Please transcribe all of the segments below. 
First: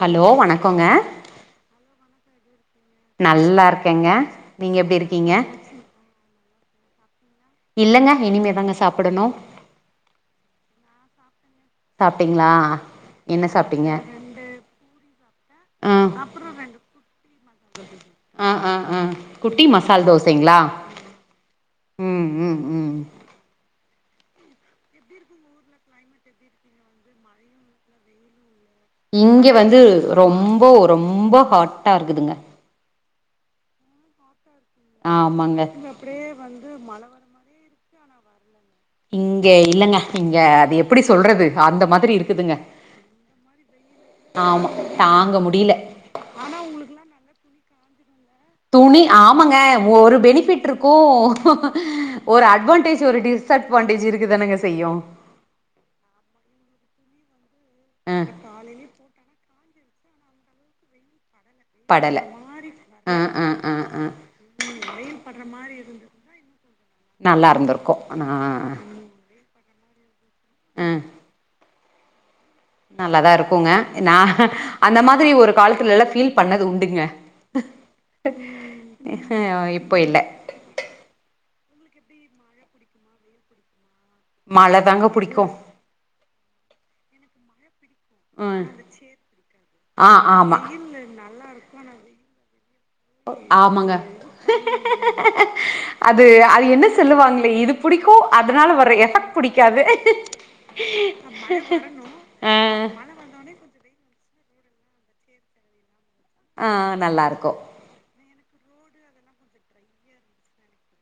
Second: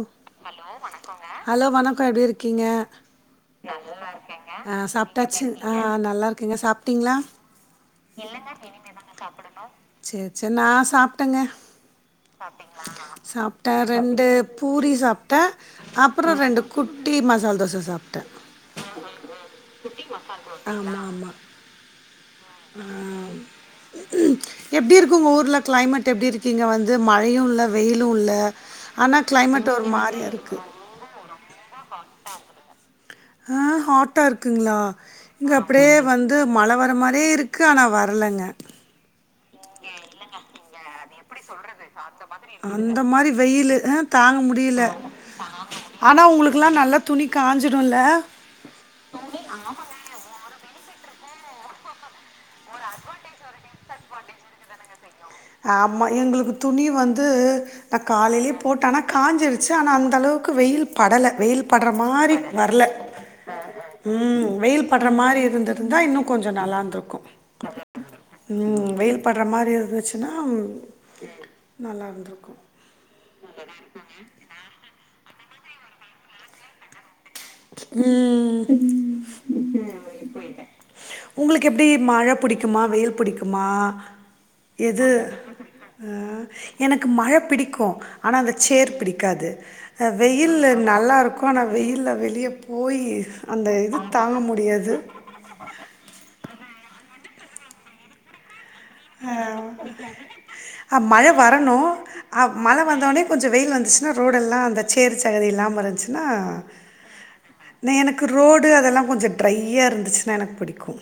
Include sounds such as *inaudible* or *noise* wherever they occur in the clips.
Hello வணக்கோங்க hello வணக்கோ எப்டி இருக்கீங்க நல்லா இருக்கேங்க நீங்க ஆஹ் எப்டி இருக்கீங்க சாப்ட்டாச்சு ஆஹ் நல்லா இருக்கங்கா சாப் டீங்ளா இல்லங்க இனிமே தாங்க சாப்பிடணு சேர் சேர் நா சாப்ட்டங்க சாப்ட்டீங்ளா என்ன சாப் ட்டன் ரெண்டு பூரி சாப்ட்டே ஆ அப்புறம் ரெண்டு குட்டி மசால் தோச சாப்ட்டே ஆஹ் ஆஹ் குட்டி மசால் தோசைங்ளா ஆமா ஆமா ம் ம் ம் எப்டி இருக்கு உங்கள் ஊர்ல கிளைமேட் எப்டி இருக்கீங்க வந்து மழையும் இல்ல வெயிலு இல்ல ஆனா இங்க கிளைமேட் வந்து ஒரு மாரியா இருக்கு ரொம்போ ரொம்போ ஹாட்டா இருக்குதுங்க ஹ ஹாட்டா இருக்குங்ளா இங்க ஆமாங்க அப்டியே வந்து மழ வர மாரியே இருக்கு ஆனா வர வரலங்க இங்க இல்லங்க இங்க அது எப் எப்டி சொல்றது அந்த மாதிரி இருக்குதுங்க அந்த மாரி வெயிலு ஆ தாங்க ஆமா முடியல தாங்க முடில ஆனா உங்குளுக்குலா நல்லா துணி காஞ்சிடுல துணி ஆமாங்க ஒரு பெனிஃபிட் இருக்கோ ஒரு அட்வான்டேஜ் ஒரு டிஸ்அட்வான்டேஜ் இருக்கதாங்க செய்யு ஆமா எங்குளுக்கு துணி வந்து நா அ காலைலயே போட்டானா காஞ்சிருது ச்சு ஆனா அந்தளவுக்கு வெயில் படல வெயில் பட்ற படல மாரி வர்ல அ அ அ அ ம் வெயில் பட்ற மாரி இருந்திருந்தா இன்னோ கொஞ் சோ நல்லாந்திருக்கோ நல்லா இருந்திருக்கு நா ம் வெயில் பட்ற மாரி இருந்துச்சுனா அ நல்லா இருந்திருக்கோ நல்லாதா இருக்கோங்க நா அந்த மாதிரி ஒரு காலத்துலலா ஃபீல் பண்ணது உண்டுங்க ம் ஹு இப்போ இல்ல உங்களுக்கு எப்டி மழ பிடிக்குமா வெயில் பிடிக்குமா மழ தாங்க எது புடிக்கு ஆ எனக்கு மழ பிடிக்கோ ஆனா அந்த ம் சேர் பிடிக்காது ஆ அ வெயில் ஆமா நல்லா இருக்கோ ஆனா வெயில்ல வெளி ஆமாங்க முடியாது. அது அது என்ன சொல்லுவாங்க இது பிடிக்கோ அதனால வந் அ அ மழ வரணோ அ மழ வந்தவொட்னே கொஞ்சோ வெயில் வந்துச்சுன்னா ரோடெல்லா அந்த சேர் சகதி இல்லாம இருந்துச்சுன்னா ஆ நல்லாருக்கு எனக்கு இப்போ ரோடு அதெல்லா கொஞ்சோ ட்ரையா இருந்துச்சுனா எனக்கு பிடிக்கு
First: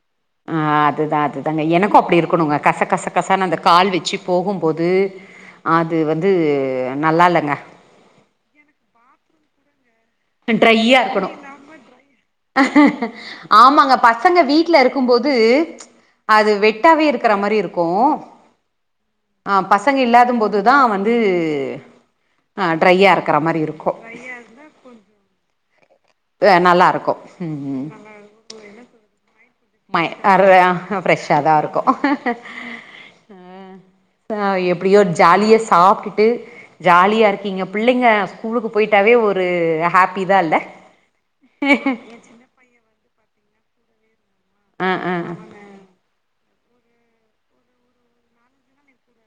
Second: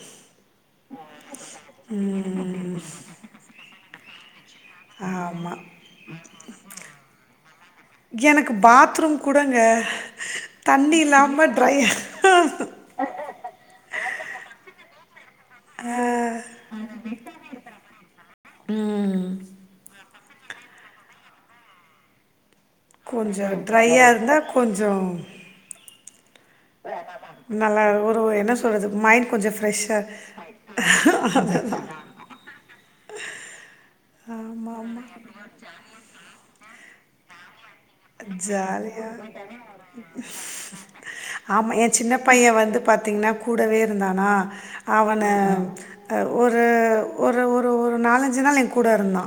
ஆ அதுதா அதுதாங்க எனக்கோ அப்டி இருக்கணோங்க கச கச கசன்னு அந்த கால் வெச்சு போகும்போது ஆமா. அது வந்து நல்லா இல்லங்க எனக்கு பாத்ரூம் கூடங்க தண்ணி ட்ரையா இருக்கணோ இல்லாம ட்ரையா ஆமாங்க பசங்க வீட்ல இருக் அது வெட்டாவே இருக்குற மாரி இருக்கோ ஆ பசங்க இல்லாத போதுந்தா வந்து ஆ ட்ரையா இருக்குற கொஞ்சம் மாரி இருக்கோ ட்ரையா இருந்தா கொஞ்சம் ஆ நல்லா இருக்கோ ம் நல்லா ம் ஒரு என்ன சொல்றது மைண்ட் கொஞ்சம் ஃப்ரெஷ்ஷா ம அதுலயா ஃப்ரெஷ்ஷாதா இருக்கோ அதுதான் அ ஆமா எப்டியோ ஆமா ஜாலியா சாப்ட்டுட்டு ஜாலியா இருக்கீங்க பிள்ளைங்க ஸ்கூலுக்கு ஜாலியா போயிட்டாவே ஒரு ஹாப்பி தா இல்ல ஆமா ஏ சின்ன பைய வந் து பாத்தீங்கன்னா கூடவே இருந்தானா ஆ ஆ அவன ஒர் ஒரு ஒரு ஒரு ஒரு நாலஞ்சு நாள் என் கூட இருந்தா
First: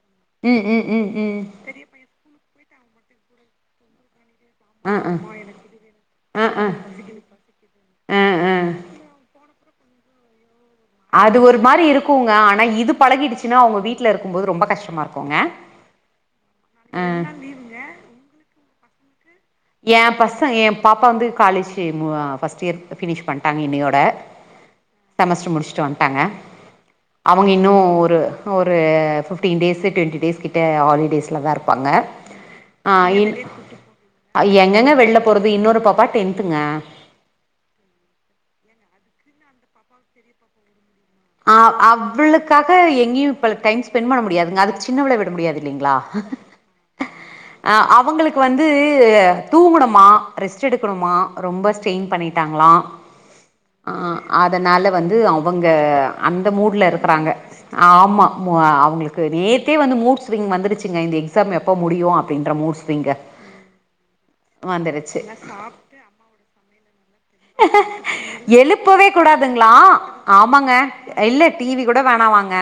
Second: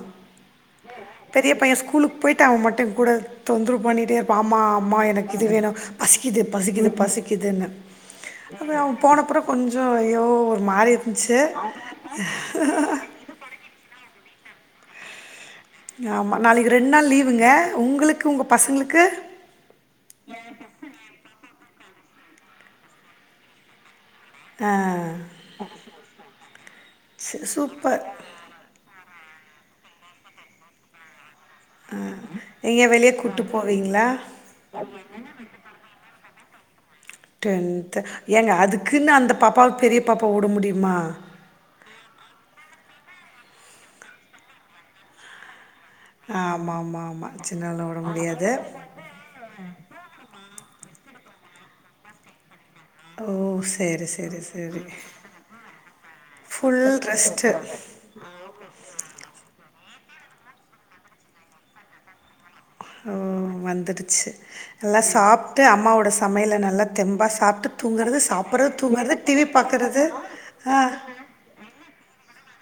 ம் ம் ம் ம் பெரியப்பைய ஸ்கூலுக்கு போய்ட்டு அவ மட்டு கூட தொந்துரவு பண்ணிட்டே பாமா ஆ அம்மா ஆ எனக்கு இது வேணோ பசிக்குது ஆ ஆ பசிக்குது பசிக்குதுன்னு ஆ ஆ அப்டியே அவ போனப்புறோ கொஞ்சோ அய்யோ அது ஒரு மாரி இருக்குங்க ஆனா இது பழகிடுச்சுன்னா அவுங்க வீட்ல இருக்கும் போது ரொம்போ கஷ்டமா இருக்கோங்க ஆமா நாளிக்கு ரெண்ட் நாள் லீவுங்க உங்குளுக்கு உங்க பசங்குளுக்கு ஏ பசங் ஏ பாப்பா வந்து காலேஜு மு ஃபர்ஸ்ட் இயர் ஃபினிஷ் பண்ட்டாங்க இன்னியோட ஆ. செமஸ்ட்ரு முடிச்சுட்டு வந்ட்டாங்க ச அவங்க இன்னோ சூப்பர். ஒரு ஒரு ஃபிஃப்டீன் டேஸு ட்டுவெண்ட்டி டேஸ் கிட்ட ஹாலிடேஸ் வீட்லதா இருப்பாங்க எங்கேயா ஆ வெளிய இ கூட்டு போவீங்களா? அ எங்கங்க வெள்ல போறது இன்னோரு பாப்பா டென்த்துங்க டென்த் ஏங்க அதுக்குன்னு அந்த பாப்பாவ பெரிய பாப்பா உட முடியுமா ஆ அவளுக்காக எங்கேயு இப்ப அதுக் டைம் ஸ்பெண்ட் பண்ண முடியாதுங்க அதுக் சின்னவள விட முடியாது ஆமா ஆமா ஆமா அ அவங்களுக்கு வந்து தூங்கணுமா ரெஸ்ட் எடுக்கணுமா ரொம்ப ஸ்ட்ரெயின் பண்ணிட்டாங்களா ஓ அ சரி, சரி, சரி. அதனால வந்து அவங்க அந்த மூட்ல ஃபுல் இருக்குறாங்க ரெஸ்ட்டு. ஆமா அ அவுங்களுக்கு நேத்தே வந்து மூட்ஸ்விங் வந்துருச்சுங்க இந்த எக்ஸாம் எப்ப முடியு அப் ஓ வந்துடுச்சு நல்லா வந்துருச்சு சாப்ட்டு அம்மாவோட சமையல நல்லா தெம்பா சா எழுப்பவே கூடாதுங்ளா பாக்குறது. ஆமாங்க ஆ இல்ல டிவி கூட வேணாமா ங்க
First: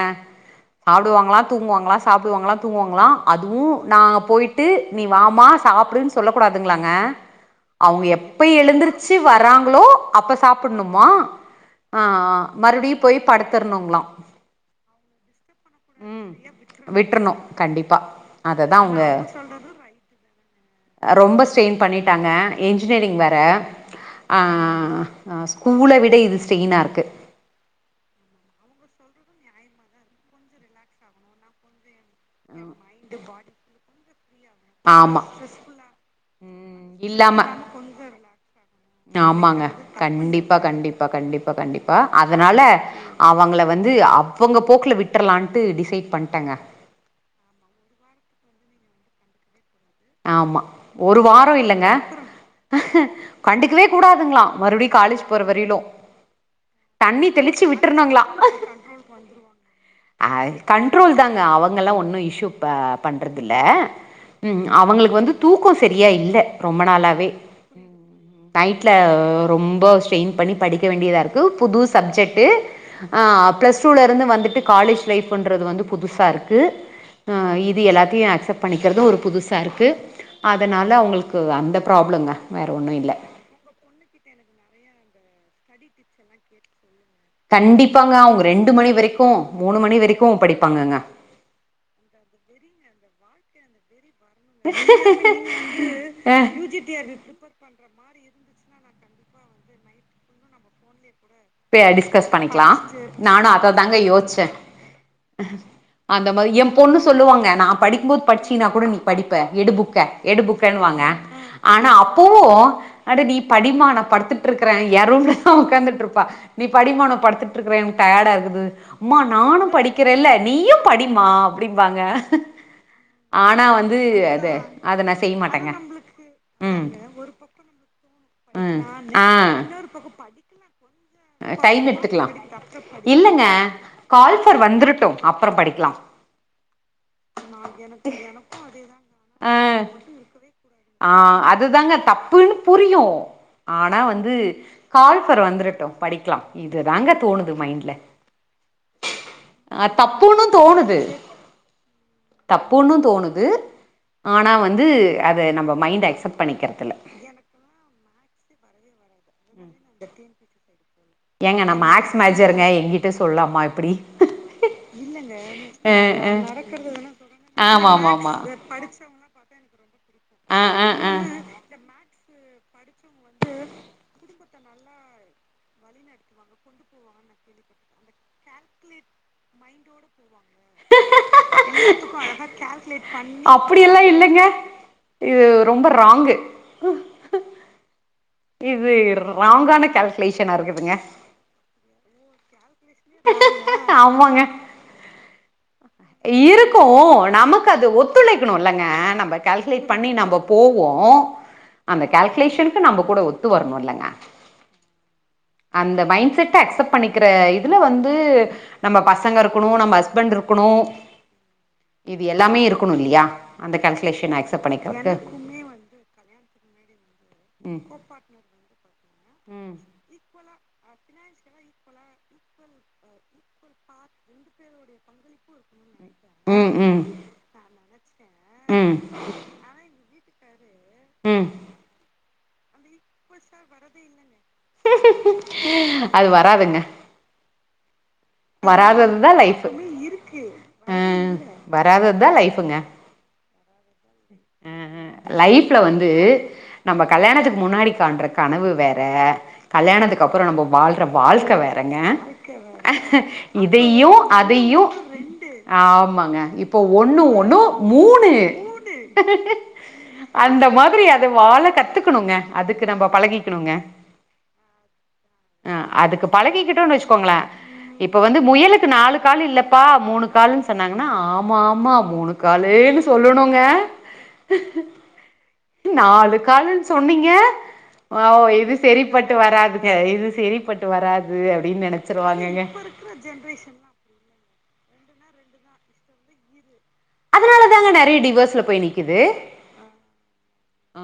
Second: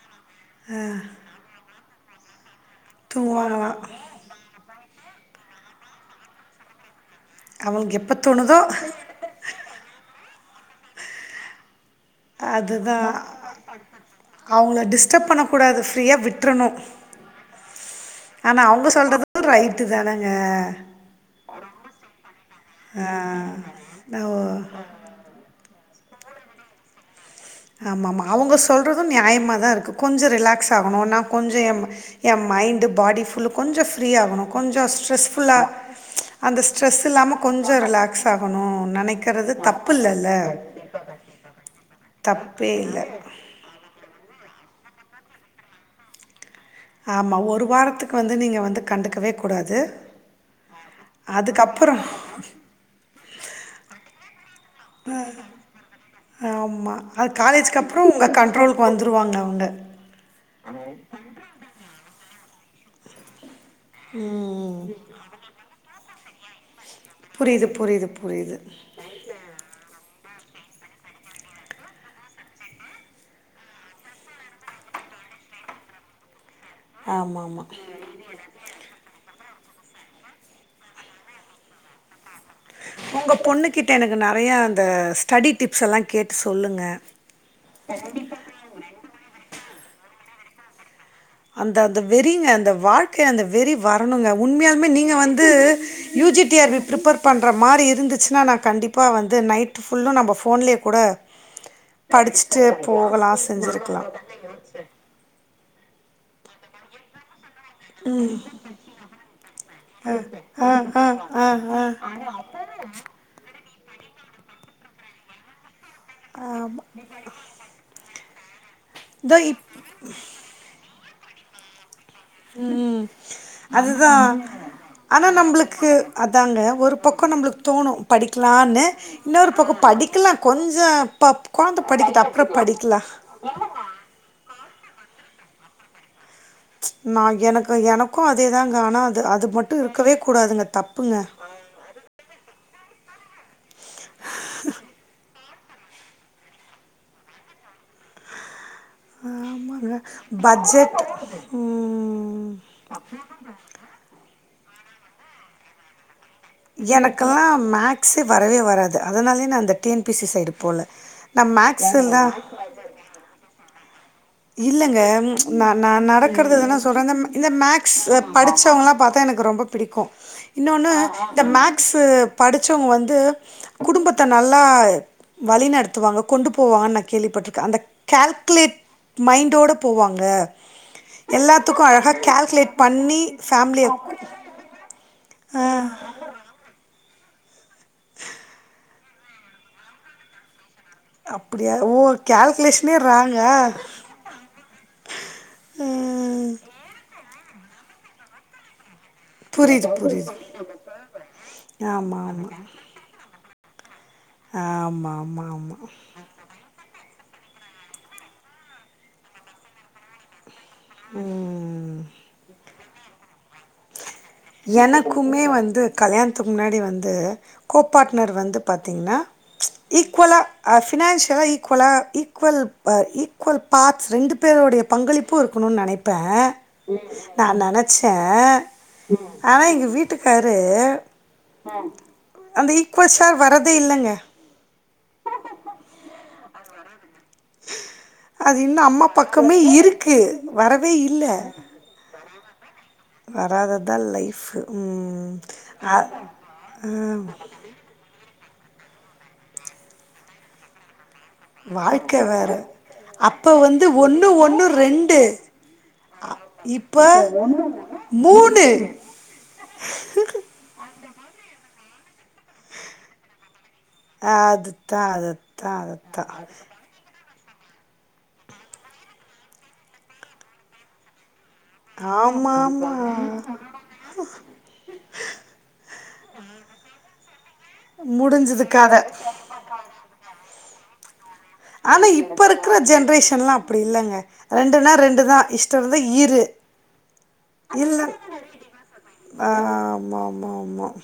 சாப்டுவாங்களா தூங்குவாங் களா சாப்டுவாங்ளா தூங்குவாங்ளா அதுவு தூங்குவாங்களாம். நாங்க போய்ட்டு நீ வாமா சாப்டுன் சொல்ல கூடாதுங்ளாங்க அவங்களுக்கு அவுங்க எப்ப தோணுதோ! எழுந்தருச்சி வராங்ளோ அப்ப சாப்புட்ணுமா ஆ மறுபடியு போய் படுத்துர்ணுங்ளா அவுங்கள டிஸ்டர்ப் பண்ணக் கூடாது ஃப்ரீயா விட்றணு விட்றணு கண்டிப்பா ஆனா அவுங்க சொல்றது ரைட்டு தானங்க ரொம்ப ஸ்ட்ரெயின் பண்ணிட்டாங்க இன்ஜினியரிங் வேற ன்னாவோ ஆ ஆ ஆ ஸ்கூல விட இது ஸ்டெய்னா இருக்கு ஆமாமா அவுங்க சொல்றது நியாயமாதா இருக்கு கொஞ்சொ ரிலாக்ஸ் ஆகணுன்னா கொஞ்சொ எம் என் மைண்டு பாடி ஃபுல்லு கொஞ்சொ ஃப்ரீ ஆகணு கொஞ்சொ ஆமா ஸ்ட்ரெஸ்ஃபுல்லா அந்த ஸ்ட்ரெஸ் இல்லாம கொஞ்சொ ரிலாக்ஸ் ஆகணு ஆமாங்க கண்டிப்பா கண்டிப்பா கண்டிப்பா கண்டிப்பா அதனால தப்பே இல்லை அவங்கள வந்து அவங்க போக்குல விட்ரலான்ட்டு டிசைட் பண்ட்டங்க ஆமா ஒரு வாரத்துக்கு வந்து நீங்க வந்து கண்டுக்கவே கூடாது ஆமா ஒரு வாரொ இல்லங்க அதுக்கப்புறம் கண்டுக்கவே கூடாதுங்ளா மறுபடியு காலேஜ் போற வரையிலு ஆமா தண்ணி அது தெளிச்சு காலேஜ்க்கு அப்றோ உங்க விட்றணுங்களா கண்ட்ரோலுக்கு வந்துருவாங்க அவுங்க அ கண்ட்ரோல் தாங்க அவங்கல்லா ஒன்னு இஷு ப பண்றதுல்ல ம் அவங்களுக்கு வந்து தூக்கோ செரியா இல்ல ரொம் ரொம்ப நாளாவே புரியுது, புரியுது, புரியுது. டைட்ல ரொம்ப ஸ்ரெய்ன் பண்ணி படிக்க வேண்டியதா இருக்கு புது சப்ஜெக்டு ஆ பிளஸ் டூல இருந்து வந்துட்டு காலேஜ் லைஃப்ண்றது து வந்து புதுசா இருக்கு அ ஆமாமா. இது எல்லாத்தையு அக்செப்ட் பண்ணிக்கிறதூ ஒரு புதுசு சாருக்கு அதனால அவுங்களுக்கு அந்த ப்ராப்ளங்க வேற ஒன்னு இல்ல உங்க பொண்ணு கிட்ட எனக்கு நறைய அந்த ஸ்டடி டிப்ஸ் எல்லா கேட்டு சொல்லுங்க கண்டிப்பாங்க அவுங்க ரெண்டு மணி வெரைக்கூ மூணு மணி வெரைக்கூ படிப்பாங்கங்க அந்த அந்த வெறிங்க அந்த வாழ்க்கை அந்த வெறி வ ரனுங்க உண்மையாலுமே நீங்க வந்து ஆ UG T R B prepare பண்ற மாரி இருந்துச்சுன்னா நா கண்டிப்பா வந்து நைட்டு் ஃபுல்லு நம்ப ஃபோன்லயே கூட பே டிஸ்கஸ் படிச்சுட்டு பண்ணிக்லா போகலாம், நானு அத தாங்க செஞ்சிருக்கலாம். யோஸ்ச்ச அந்த மாரி என் பொண்ணு சொல்லுவாங்க நா படிக்கும் போது படிச்சீன்னா கூட நீ படிப்ப எடு புக்க அ, எடு அ, புக்கன்னுவாங்க அ, அ, ஆனா அ, அப்பவு அட நீ படிம்மா நா படுத்துட்டுருக்குற ஏன் ரூம்ல தா உக்காந்துட்ருப்பா நீ ஆமா. படிமா நா படுத்துட்ருக்குற டயர்டா இருக்குது அம்மா இதோ இப் நானு படிக்கிறேல்ல நீயும் படிம்மா அப்டிம்பாங்க ம் ஆனா வந்து அதுதா அது அத நா ஆனா செய்ய மாட்டேங்க நம்புளுக்கு அதாங்க ம் ஒரு பக்கொ நம்பளுக்கு தோணு ம் படிக்கலான்னு இன்னொரு பக்கொ படிக்லா கொஞ்சொ அ டைம் எடுத்துக்லா இல்லங்க கால்ப வந்துருட்டூ அப்பறம் படிக்லாம் நா எனக்கு எனக்கூ அதேதாங்க ஆனா அது அது ஆ மட்டு இருக்கவே கூடாதுங்க தப் ஆ அதுதாங்க தப்புன்னு புரியு ஆனா வந்து கால் ஃபார் வந்துருட்டு படிக்லா இது தாங்க தோணுது மைண்ட்ல அ ஆமாங்க தப்புன்னும் பட்ஜெட் தோணுது ம் தப்புன்னும் தோணுது ஆனா வந்து அத நம்ம மைண்ட் அக்சப்ட் எனக்கல்லா மேக்ஸு வரவே வராது அதனாலயே நா அந்த டி என் பிசி சைடு போல ஏங்க நா மேக்ஸ் மேஜருங்க எங்கிட்ட சொல்லாமா இப்பிடி இல்லங்க நா நா ஆ நடக்கறததான சொல்ற இந்த இந்த ஆமா மேக்ஸ் ஆமா ஆமா படிச்சவங்கல்லா பாத்தா எனக்கு ரொம்ப பிடிக்கு ஆ இன்னொன்னு ஆ ஆ என்ன இந்த மேக்ஸ்சு படிச்சவங்க வந்து குடும்பத்த நல்லா வழிநடத்துவாங்க கொண்டு போவாங்கன் நா கேள்விப்பட்ருக்கே அந்த கேல்குலேட் மைண்டோட போவாங்க எல்லாத்துக்கு அழகா கேல்குலேட் பண்ணி ஃபேமிலிய அப்படியெல்லா இல்லைங்க இது ஆ ரொம்ப ராங்கு இர்ரு ராங்கான கேல்குலேஷனா இருக்குதுங்க அப்புடியா ஓ கேல்குலேஷ் லே ராங்கா ஆமாங்க ம் இருக்கு நமக்கு அது ஒத்துழைக்கணு இல்லங்க நம்ப புரியுது கேல்குலேட் பண்ணி புரியுது நம்ப போவோ அந்த ஆமா ஆமா கேல்குலேஷனுக்கு நம்ம கூட ஒத் து வர்ணுலங்க ஆமா மா மா கிற இதுல வந்து நம்ப பசங்கருக்குணு நம்ம ஹஸ்பண்ட் ருக்குணு ம் இது எல்லாமே இருக்கணு இல்லியா அந்த கேல்குலேஷனாய் எனக்குமே வந்து கல்யாண்த்துக்கு முன்னாடி வந்து ம் கோபாட்னர் வந்து பாத்தீங்னா ம் ஈக்வொலா ஆஃப் ஃபினான்ஷியலா ஈக்குவலா ஈக்குவல்ப் அ ஈக்குவல் பாத் ரெண்டுப் பேருடைய பங்களிப்பு இருக்கணுன் நெனைப் ப்பே ம் நா நெனைச்சே ம் ஆனா எங்க வீட்டுக்காரு உம் அந்த ஈக்வல் ஷேர் வரதே இல்லங்க அது வராதுங்க அது இன்னும் அம்மா வராததுதா பக்கமே லைஃபு இருக்குது வரவே அ இல்லை வராததுதா லைஃபுங்க வராதது அ அ லைஃப்ல வந்து நம்ப கல்யாணத்துக்கு முன்னாடி காண்ற கனவு வேற கல்யாணத்துக்கு அப்பற நம்ப பால் ட்ற வாழ்க்க வேறங்க வாழ்க்க வேற அப்ப வந்து இதையு ஒண்ணு ஒண்ணு அதையு ரெண்டு ஆமங்க இப்போ இப்ப ஒன்னு ஒன்னு மூனு மூணு அந்த மாதிரி அத வாழ கத்துக்கணுங்க அதுக்கு நம்ம பழகிக்கிணுங்க அதுத்தா அதுத்தா அ அதுத்தா அதுக்கு பழகிகிட்டோன்னு வச்சுக்கோங்களே இப்ப வந்து முயலுக்கு நாலு கால் இல்லப்பா மூனு காலுன் சொன்னாங்கனா ஆ ஆமா ஆமா மூனு ஆமா ஆமா காலூனு சொல்லணுங்க நாலு காலுன் சொன்னீங்க ஆ முடிஞ்சது இது கத செரிப்பட்டு வராதுங்க இது செரி பட்டு வராது அப்டின்னு ஆனா இப்ப நெனச்சிருவாங்கங்க இருக்கிற ஜென்ரேஷன்லா அப்டி இல்லங்க ரெண்டுனா ரெண் டுதா இஷ்டருந்தா இரு அதனால தாங்க இல்லன் நெறைய டிவோர்ஸ்ல போய் நிக்குது ஆ ஆமா ஆமா ஆ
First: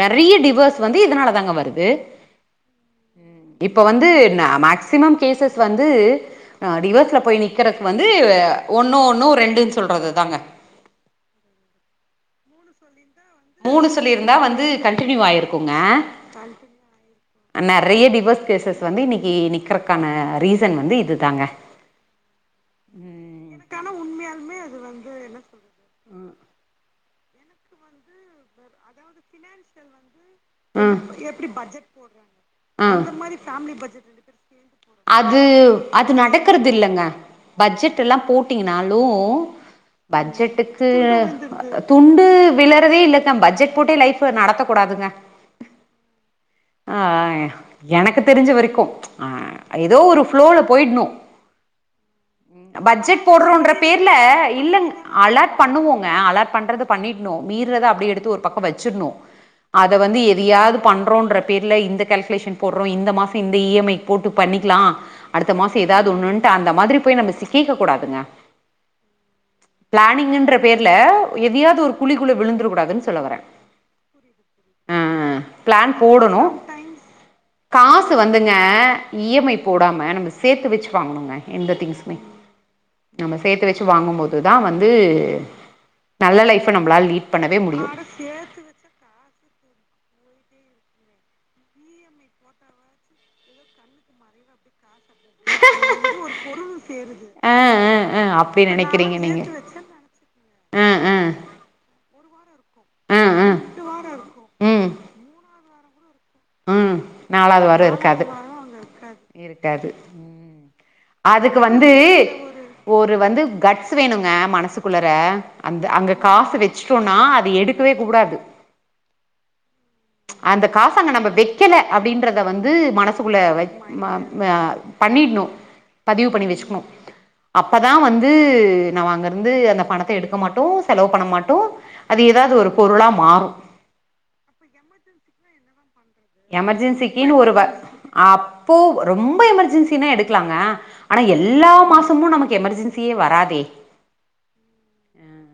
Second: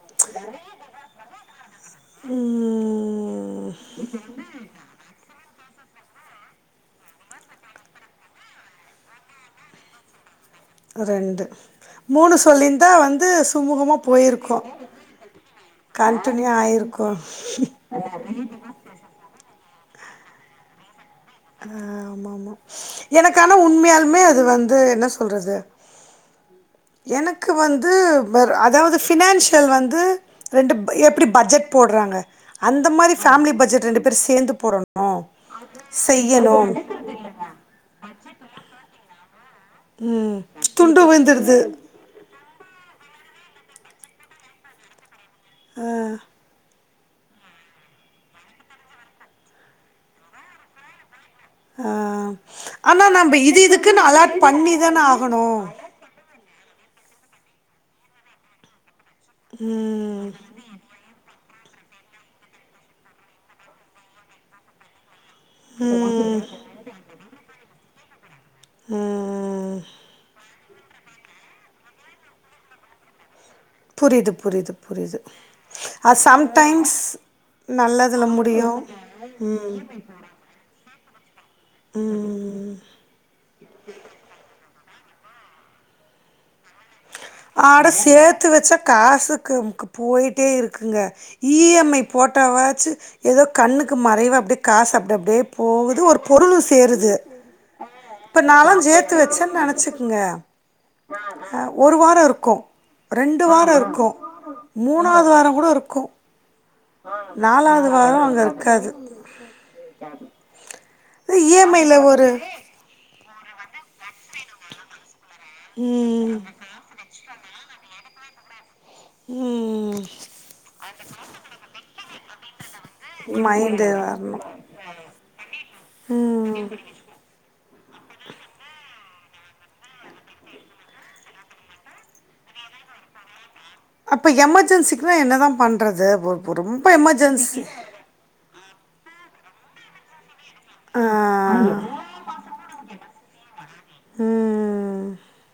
நெறைய டிவேஸ் வந்து இதனாலதாங்க வருது ம் இப்ப வந்து ந மேக்சிமம் கேசஸ் வந்து அ டிவஸ்ல போய் நிக்கறக் வந்து அ ஒன்னு ஒன்னு ரெண்டுன் சொல்றதுதாங்க ரெண்டு மூனு சொல்லிந்தா வந் து மூணு சுமூகமா சொல்லியிருந்தா போயிருக்கு வந்து கண்டினியூ ஆயிருக்குங்க கன்ட்டினியூ ஆயிருக்கு டிவஸ் கேசஸ் வந்து இன்னிக்கு நிக்கிறக்கான ரீசன் வந்து இது ஆ ஆமா மா எனக்கானா உண்மையால்மே அது வந்து என்ன சொல்றது உம் எனக்கு வந்து வர் அதாவது ஃபினான்ஷியல் வந்து ரெண்டுப் ம் எப்டி பட்ஜட் போட்றாங்க அந்த ம் மாரி ஃபேமிலி பட்ஜெட் ரெண்டு பேர் சேந்து போடணு அது அது செய்யணு நடக்கறது இல்லங்க பட்ஜெட் எல்லா போட்டீங்கனா லு ம் பட்ஜெட்டுக்கு துண்டு விழுந்துருது துண்டு விளறதே இல்லக்கா பட்ஜெட் போட்டு லைஃப்ப நடத்தக்கூடாதுங்க ஆ அஹ் எனக்கு தெரிஞ்ச வரைக்கும் அஹ் ஏதோ ஒரு ப்ளோல போயிட்ணு ஆ ஆனா பட்ஜெட் நம்ப இது போடுறோன்ற இதுக்குன்னு பேர்ல அலாட் பண்ணி இல்லங் தான ஆகணு அலார்ட் பண்ணுவோங்க அலார்ட் பண்றது பண்ணிட்னு மீற்த அப்டியே எடுத்து ஒரு பக்கோ வச்சிட்ணு அத வந்து ம் எதையாவது பண்றோன்ற பேர்ல இந்த கால்குலேஷன் போடுறோ இந்த மாசம் இந்த இ எம் ஐக் போட்டு பண்ணிக்லா அடுத்த மாசம் ஏதாவது ஒண்ணுன்ட்டு அந்த மாதிரி போய் நம்ம சிக்கிக்க கூடாதுங்க ம் பிளானிங்ன்ற பேர்ல எதையாவது ஒரு குழிக்குல விழுந்துர கூடாதுன்னு சொல்ல வறே புரியுது புரியுது புரியுது பிளான் அது போடணு சம்டைம்ஸ் காசு நல்லதுல வந்துங்க முடியு இ எம் ஐ ம் போடாம நம்ம சேர்த்து வச்சு வாங்கணுங்க எந்த திங்ஸுமே ம் நம்ம சேர்த்து வெச்சு வாங்கும் போது தா வந் து நல்ல லைஃப் நம்மளால் லீட் பண்ணவே முடியு ஆட சேர்த்து வச்சா காசுக்குக்கும் போயிட் டே இருக்குங்க இ எம் ஐ போட்டாவாச்சு எதோ கண்ணுக்கு மறைவா அப்டியே காசப் ப்டியே அப்டியே போகுது ஒரு பொருளு சேருது இப்ப போயிட்டே இருக்கு நாலா சேத்து நாள்ளா ஜேத்து வச்சேன்னு நெனைச்சுக்குங்க ஒரு வா ரோ இருக்கு ரெண்டு வாரோ இருக்கு நெனச்சே மூணாவது வாரோ கூட இருக்கு ம் நாலாவது வாரோ இருக்காது இருக்காது ம் இ அதுக்கு எம் ஐ வந்து ல ஒரு ஒரு வந்து கட்ஸ் வேணுங்க மனசுக்குள்ளற அந்த அங்க ம் காசு வச்சுட்டோம்னா அது எடுக் கவே கூடாது ம் அந்த காசங்க நம்ம வெக்கல அப்டின்றத வந் து மனசுக்குள்ள வெக் மைண்டு ம வரணு வ பண்ணிட்ணு பதிவு பண்ணி ம் வெச்சுக்கணு அப்பதா வந்து நாம அங்கிருந்து அந்த பணத்தை எடுக்க மாட்டோ செலவு பண்ண மாட்டோ அது ஏதாவது ஒரு பொருளா மாறு அப்ப எமர்ஜென்ஸிக்குனா என்ன தா பண் எமர்ஜென்சிக்குன்னு ஒருவ அப் போ ரொம்போ எமர்ஜென்சினா எடுக்கலாங்க ஆ, ஆனா எல்லா மாசமும் நமக்கு எமர்ஜென் சி வராதே ம்.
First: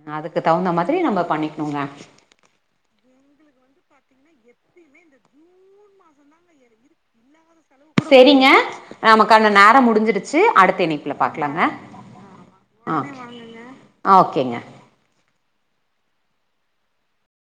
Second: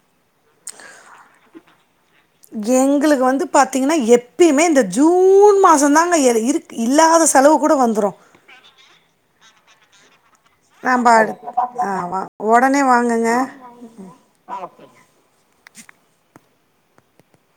ஹ அதுக்கு தகுந்த மாதிரி நம்ம பண்ணிக்கணும்க எங்களுக்கு வந்து பாத்தீங்கன்னா எப்பயுமே இந்த ஜூன் மாசோ தாங்க இரு இல்லாத செலவு கூட வந்துடும் செரிங்க நமக்கான அந்த நேரோ முடிஞ்சிருச் சி அடுத்த நம்ம இணைப்பல பாக்கலாங்க ஆமா உடனே ஒகே வாங்குங்க ஆ ஓகேங்க *inaudible*